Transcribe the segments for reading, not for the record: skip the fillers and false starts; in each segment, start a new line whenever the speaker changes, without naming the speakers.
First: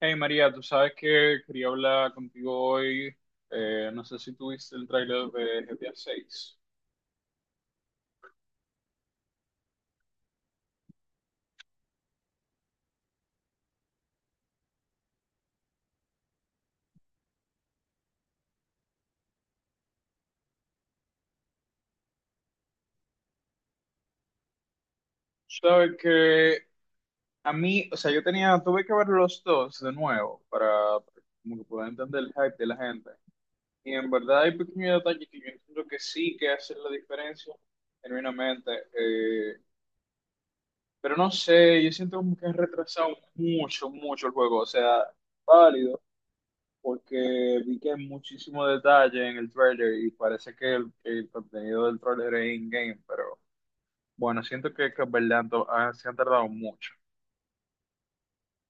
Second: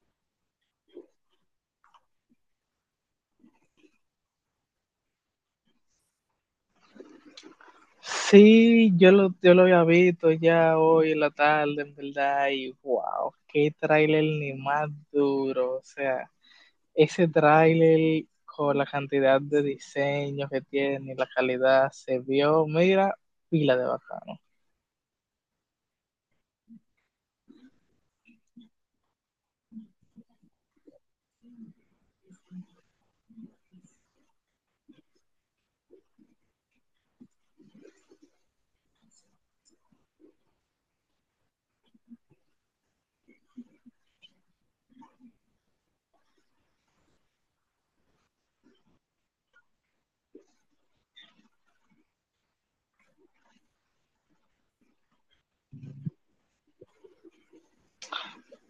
Hey María, tú sabes que quería hablar contigo hoy. No sé si tuviste el tráiler de GTA 6.
Sí, yo lo había visto ya hoy en la tarde, en verdad, y wow, qué tráiler ni más duro. O sea, ese tráiler con la cantidad de diseño que tiene y la calidad se vio, mira, pila de bacano.
Sabes que a mí, o sea, tuve que ver los dos de nuevo para, como que poder entender el hype de la gente. Y en verdad hay pequeños detalles que yo entiendo que sí que hacen la diferencia, genuinamente. Pero no sé, yo siento como que han retrasado mucho, mucho el juego. O sea, válido. Porque vi que hay muchísimo detalle en el trailer y parece que el contenido del trailer es in-game, pero bueno, siento que en verdad se han tardado mucho.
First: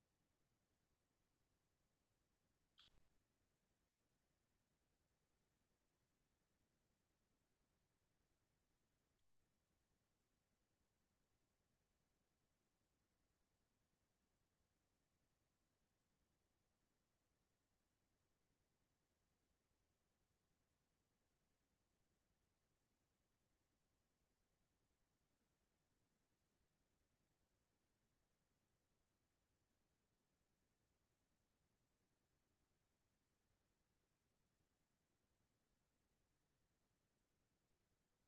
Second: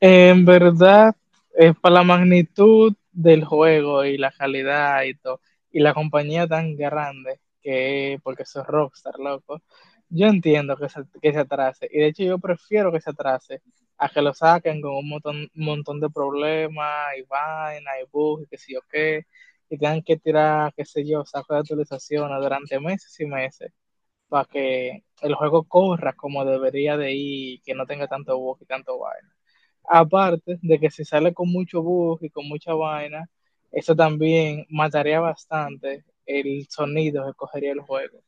En verdad, para la magnitud del juego y la calidad y todo, y la compañía tan grande que es, porque eso es Rockstar, loco, yo entiendo que se atrase. Y de hecho yo prefiero que se atrase a que lo saquen con un montón de problemas y vaina y bugs y qué sé yo qué, y tengan que tirar, qué sé yo, sacos de actualizaciones durante meses y meses para que el juego corra como debería de ir, que no tenga tanto bug y tanto vaina. Aparte de que si sale con mucho bug y con mucha vaina, eso también mataría bastante el sonido que cogería el juego.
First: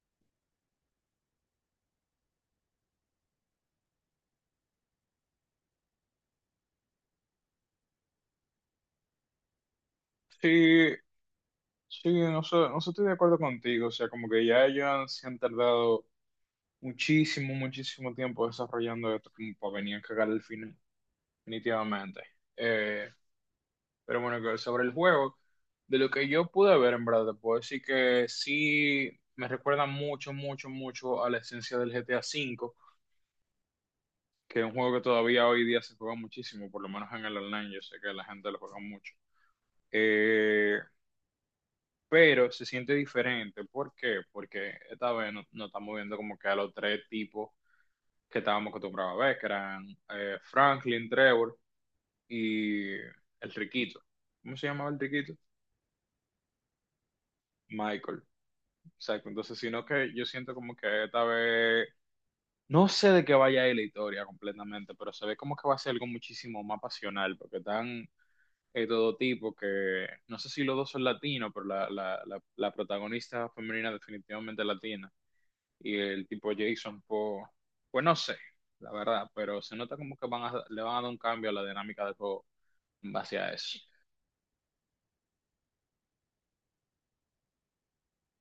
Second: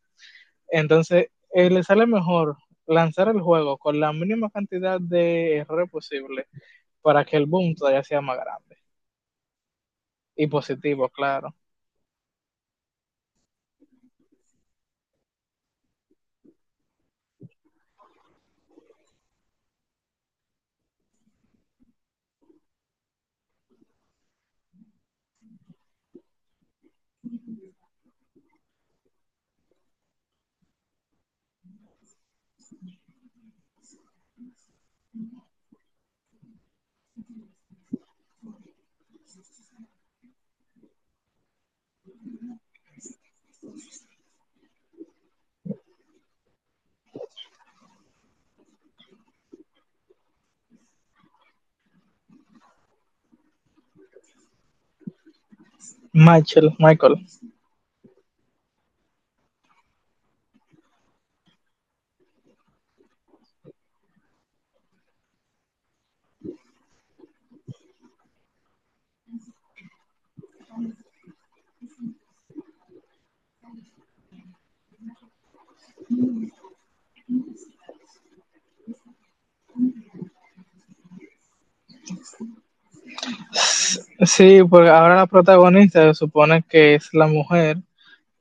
Entonces, le sale mejor lanzar el juego con la mínima cantidad de error posible para que el boom todavía sea más grande y
Sí,
positivo, claro.
sí, no sé, no sé, estoy de acuerdo contigo, o sea, como que ya se han tardado muchísimo, muchísimo tiempo desarrollando esto como para venir a cagar el final, definitivamente. Eh, Pero bueno, que sobre el juego, de lo que yo pude ver, en verdad, te puedo decir que sí me recuerda mucho, mucho, mucho a la esencia del GTA V, que es un juego que todavía hoy día se juega muchísimo, por lo menos en el online, yo sé que la gente lo juega mucho. Eh, pero se siente diferente. ¿Por qué? Porque esta vez no estamos viendo como que a los tres tipos que estábamos acostumbrados a ver, que eran Franklin, Trevor y el riquito. ¿Cómo se llamaba el riquito?
Michael, Michael.
Michael. Exacto, entonces, sino que yo siento como que esta vez, no sé de qué vaya a ir la historia completamente, pero se ve como que va a ser algo muchísimo más pasional, porque están todo tipo que, no sé si los dos son latinos, pero la protagonista femenina definitivamente es latina, y el tipo Jason, pues, pues no sé, la verdad, pero se nota como que van a, le van a dar un cambio a la dinámica del juego en base a eso.
Sí, porque ahora la protagonista se supone que es la mujer,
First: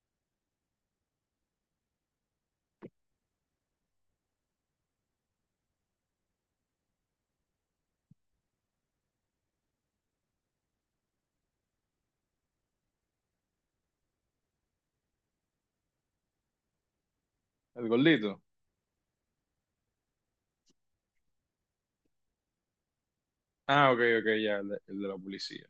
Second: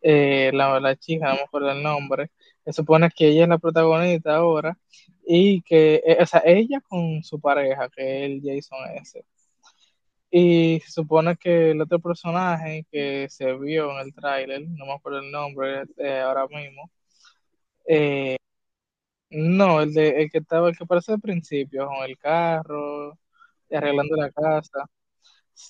la chica, no me acuerdo el nombre, se supone que ella es la protagonista ahora y que, o sea, ella con su pareja, que es el Jason S. Y se supone que el otro personaje que se vio en el tráiler, no me acuerdo el nombre ahora mismo,
El gordito.
no, el que aparece al principio, con el carro,
Ah, ok,
arreglando
ok,
la
ya, el de,
casa.
el de la policía.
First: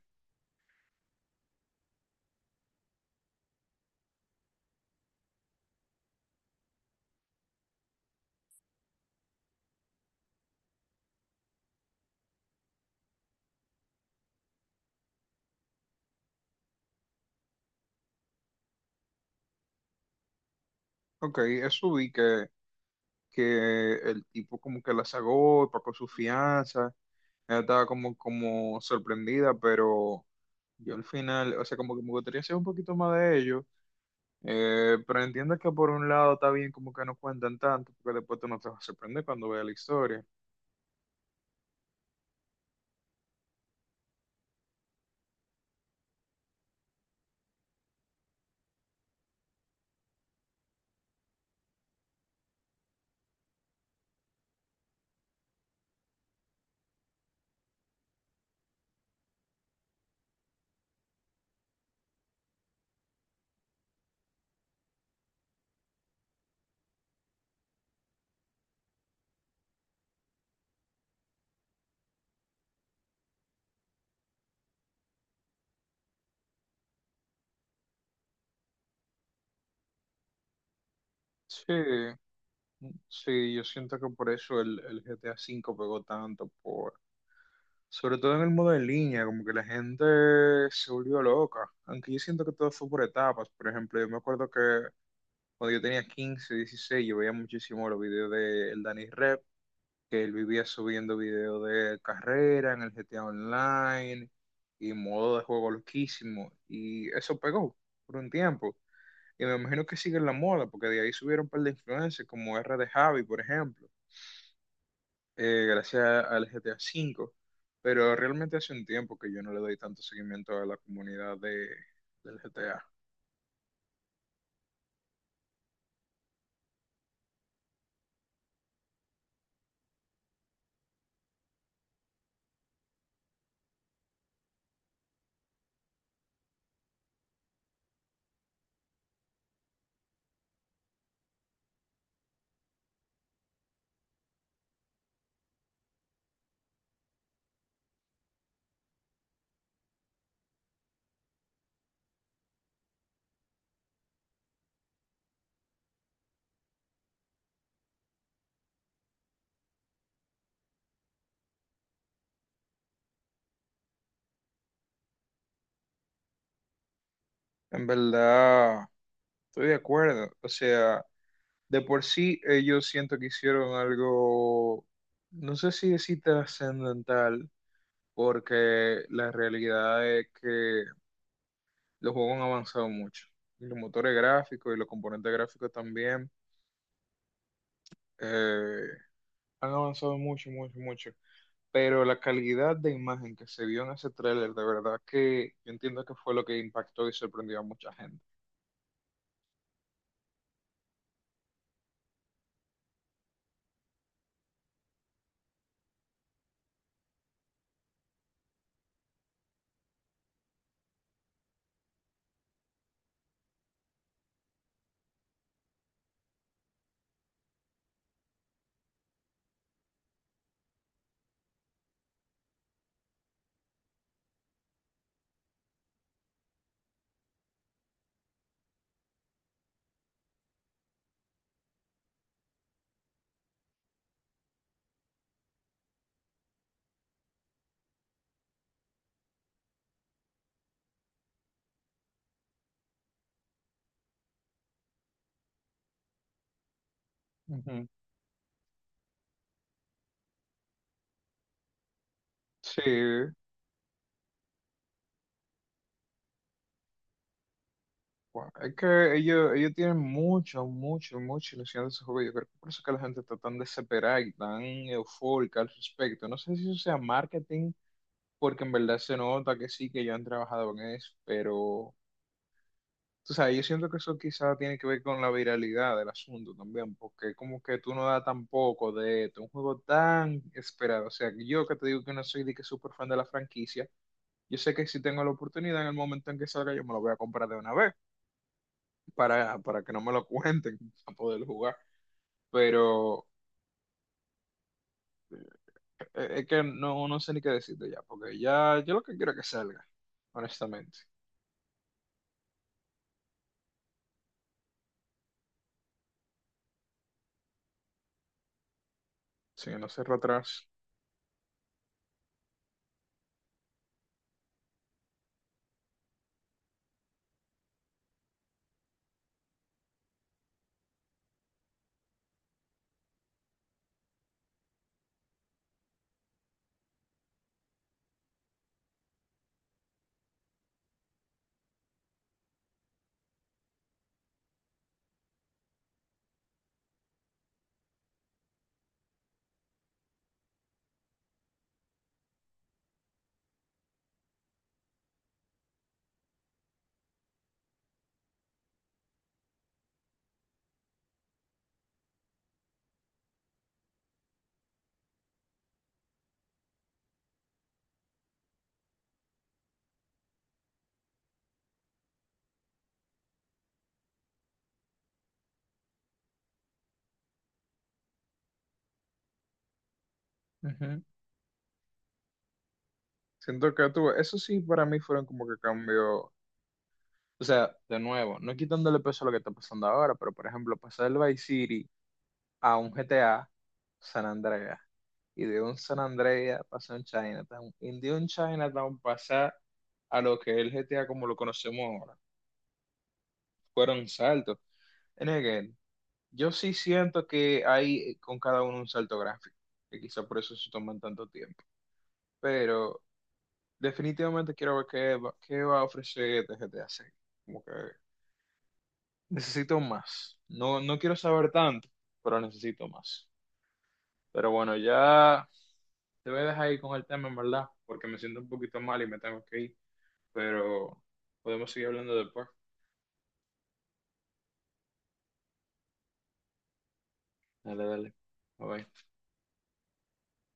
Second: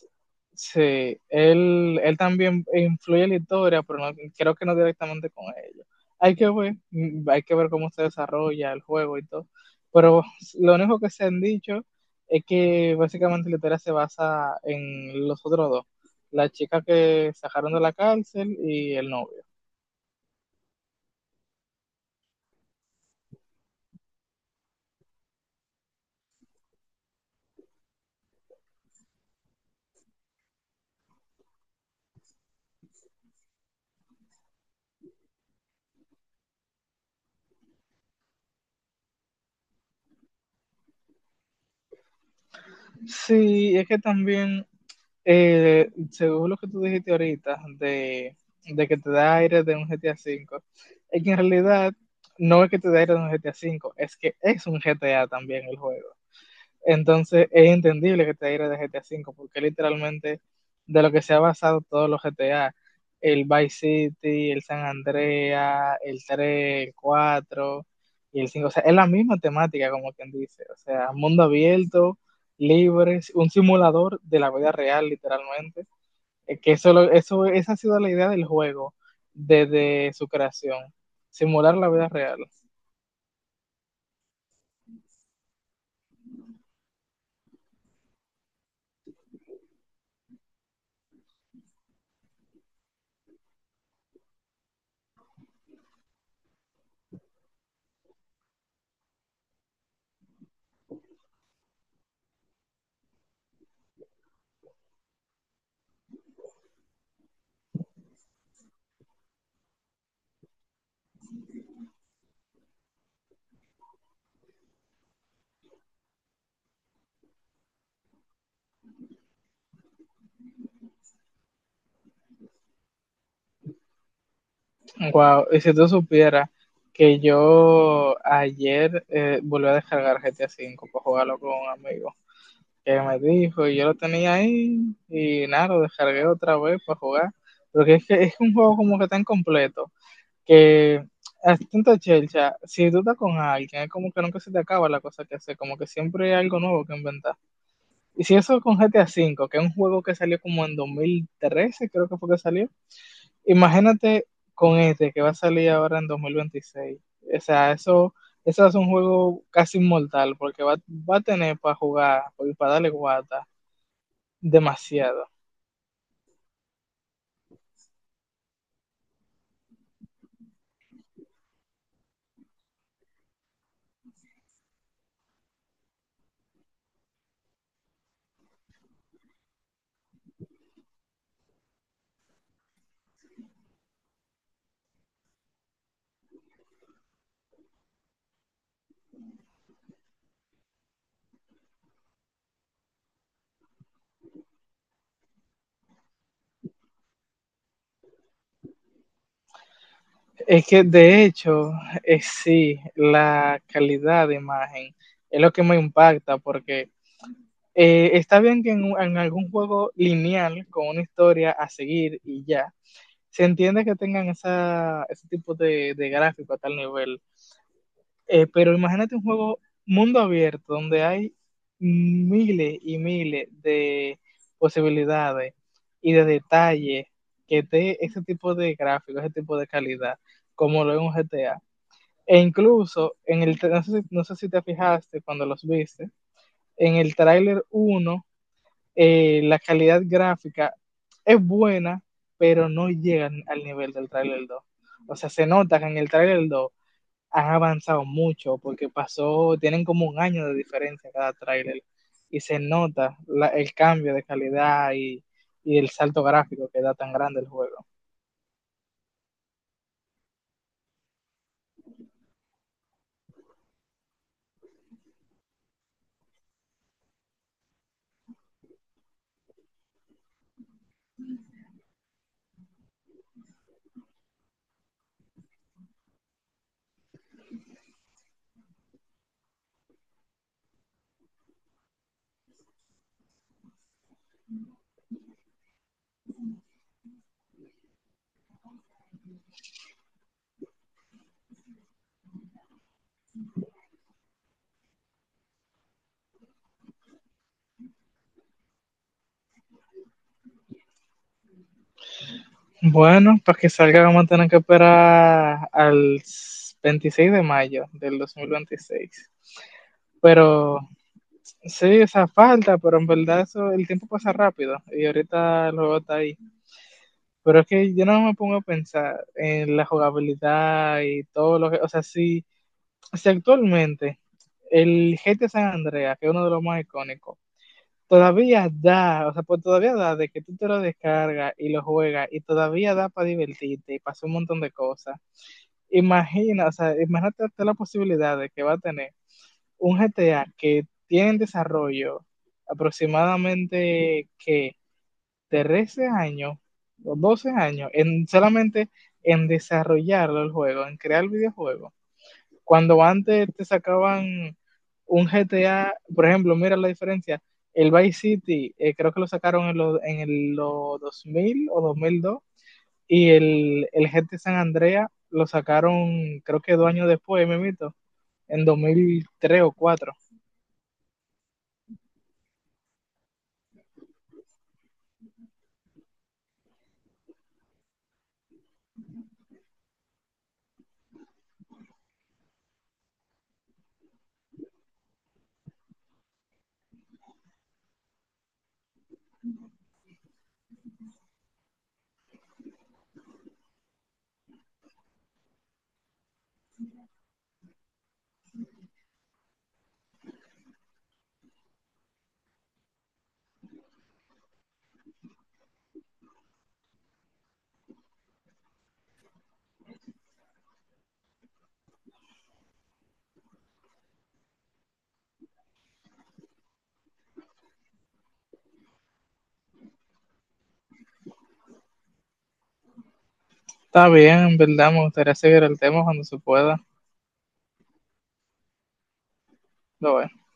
Sí, él también influye en la historia, pero no, creo que no directamente con ellos. Hay que ver, hay que ver cómo se desarrolla el juego y todo. Pero lo único que se han dicho es que básicamente la historia se basa en los otros dos, la chica que sacaron de la cárcel y el novio.
Ok, eso vi que el tipo como que la sagó, y pagó su fianza, ella estaba como, como sorprendida, pero yo al final, o sea, como que me gustaría saber un poquito más de ello, pero entiendo que por un lado está bien como que no cuentan tanto, porque después tú no te vas a sorprender cuando veas la historia.
Sí, es que también según lo que tú dijiste ahorita, de que te da aire de un GTA V, es que en realidad no es que te da aire de un GTA V, es que es un GTA también el juego. Entonces es entendible que te aire de GTA V, porque literalmente de lo que se ha basado todos los GTA, el Vice City, el San Andreas, el tres, el 4 y el cinco. O sea, es la misma temática, como quien dice, o sea, mundo abierto, libre, un simulador de la vida real literalmente. Es que eso, esa ha sido la idea del juego desde su creación, simular la vida
Sí,
real.
sí, yo siento que por eso el GTA 5 pegó tanto, por, sobre todo en el modo en línea, como que la gente se volvió loca, aunque yo siento que todo fue por etapas, por ejemplo, yo me acuerdo que cuando yo tenía 15, 16 yo veía muchísimo los videos de el Danny Rep, que él vivía subiendo videos de carrera en el GTA Online y modo de juego loquísimo. Y eso pegó por un tiempo. Y me imagino que sigue en la moda, porque de ahí subieron un par de influencers como R de Javi, por ejemplo, gracias al GTA 5. Pero realmente hace un tiempo que yo no le doy tanto seguimiento a la comunidad de, del GTA.
Wow, y si tú supieras que yo ayer volví a descargar GTA V para jugarlo con un amigo que me dijo, y yo lo tenía ahí, y nada, lo descargué otra vez para jugar. Porque es que es un juego como que tan completo, que es tanta chelcha, si tú estás con alguien, es como que nunca se te acaba la cosa que hacer, como que siempre hay algo nuevo que inventar. Y si eso con GTA V, que es un juego que salió como en 2013, creo que fue que salió. Imagínate con este que va a salir ahora en 2026. O sea, eso es un juego casi inmortal porque va, va a tener para jugar, porque para darle guata, demasiado.
En verdad, estoy de acuerdo. O sea, de por sí, ellos siento que hicieron algo, no sé si decir trascendental, porque la realidad es que los juegos han avanzado mucho. Y los motores gráficos y los componentes gráficos también eh, han avanzado mucho, mucho, mucho. Pero la calidad de imagen que se vio en ese tráiler, de verdad que yo entiendo que fue lo que impactó y sorprendió a mucha gente.
Es que de hecho, es sí, la calidad de imagen es lo que me impacta porque está bien que en algún juego lineal con una historia a seguir y ya, se entiende que tengan ese tipo de gráfico a tal nivel. Pero imagínate un juego mundo abierto donde hay miles y miles de posibilidades y de detalles que dé ese tipo de gráfico, ese tipo de calidad, como lo es un GTA. E incluso, en el, no sé si te fijaste cuando los viste, en el tráiler uno, la calidad gráfica es buena, pero no llega al nivel del tráiler dos. O sea, se nota que en el tráiler 2 han
Ujú.
avanzado mucho porque pasó, tienen como un año de diferencia cada tráiler, y se nota
Sí,
el cambio de calidad y el salto gráfico que da tan grande el juego.
bueno, es que ellos tienen mucho, mucho, mucha ilusión de ese juego. Yo creo que por eso que la gente está tan desesperada y tan eufórica al respecto. No sé si eso sea marketing, porque en verdad se nota que sí, que ya han trabajado en eso, pero tú sabes, yo siento que eso quizás tiene que ver con la viralidad del asunto también, porque como que tú no das tampoco de esto, un juego tan esperado. O sea, que yo que te digo que no soy de que súper fan de la franquicia, yo sé que si tengo la oportunidad en el momento en que salga, yo me lo voy a comprar de una vez para, que no me lo cuenten, para poder jugar. Pero es que no sé ni qué decirte ya, porque ya yo lo que quiero es que salga, honestamente.
Bueno, para que salga vamos a tener que esperar al 26 de mayo del dos mil veintiséis.
Si no cierro atrás.
Pero sí, esa falta, pero en verdad eso, el tiempo pasa rápido y ahorita el juego está ahí. Pero es que yo no me pongo a pensar en la jugabilidad y todo lo que, o sea, si actualmente el GTA San Andreas, que es uno de los más icónicos, todavía da, o sea, pues todavía da de que tú te lo descargas y lo juegas y todavía da para divertirte y para hacer un montón de cosas. Imagina, o sea, imagínate la posibilidad de que va a tener un GTA que tiene en desarrollo aproximadamente que 13 años o 12 años en solamente en desarrollarlo el juego, en crear el videojuego cuando antes te sacaban un GTA, por ejemplo, mira la diferencia. El Vice City, creo que lo sacaron en los en el, lo 2000 o 2002, y el GTA San Andrea lo sacaron, creo que 2 años después, me mito, en 2003 o 2004.
Ujú. Siento que tuve, eso sí para mí fueron como que cambios, o sea, de nuevo, no quitándole peso a lo que está pasando ahora, pero por ejemplo, pasar del Vice City a un GTA San Andreas, y de un San Andreas pasar a un Chinatown, y de un Chinatown pasar a lo que es el GTA como lo conocemos ahora. Fueron saltos. En again, yo sí siento que hay con cada uno un salto gráfico, que quizá por eso se toman tanto tiempo. Pero definitivamente quiero ver qué va a ofrecer este GTA 6. Como que necesito más. No quiero saber tanto, pero necesito más. Pero bueno, ya te voy a dejar ahí con el tema, en verdad, porque me siento un poquito mal y me tengo que ir. Pero podemos seguir hablando después.
Está bien, en verdad, me gustaría seguir el tema cuando se pueda.
Dale, dale. Bye bye.
Lo veo.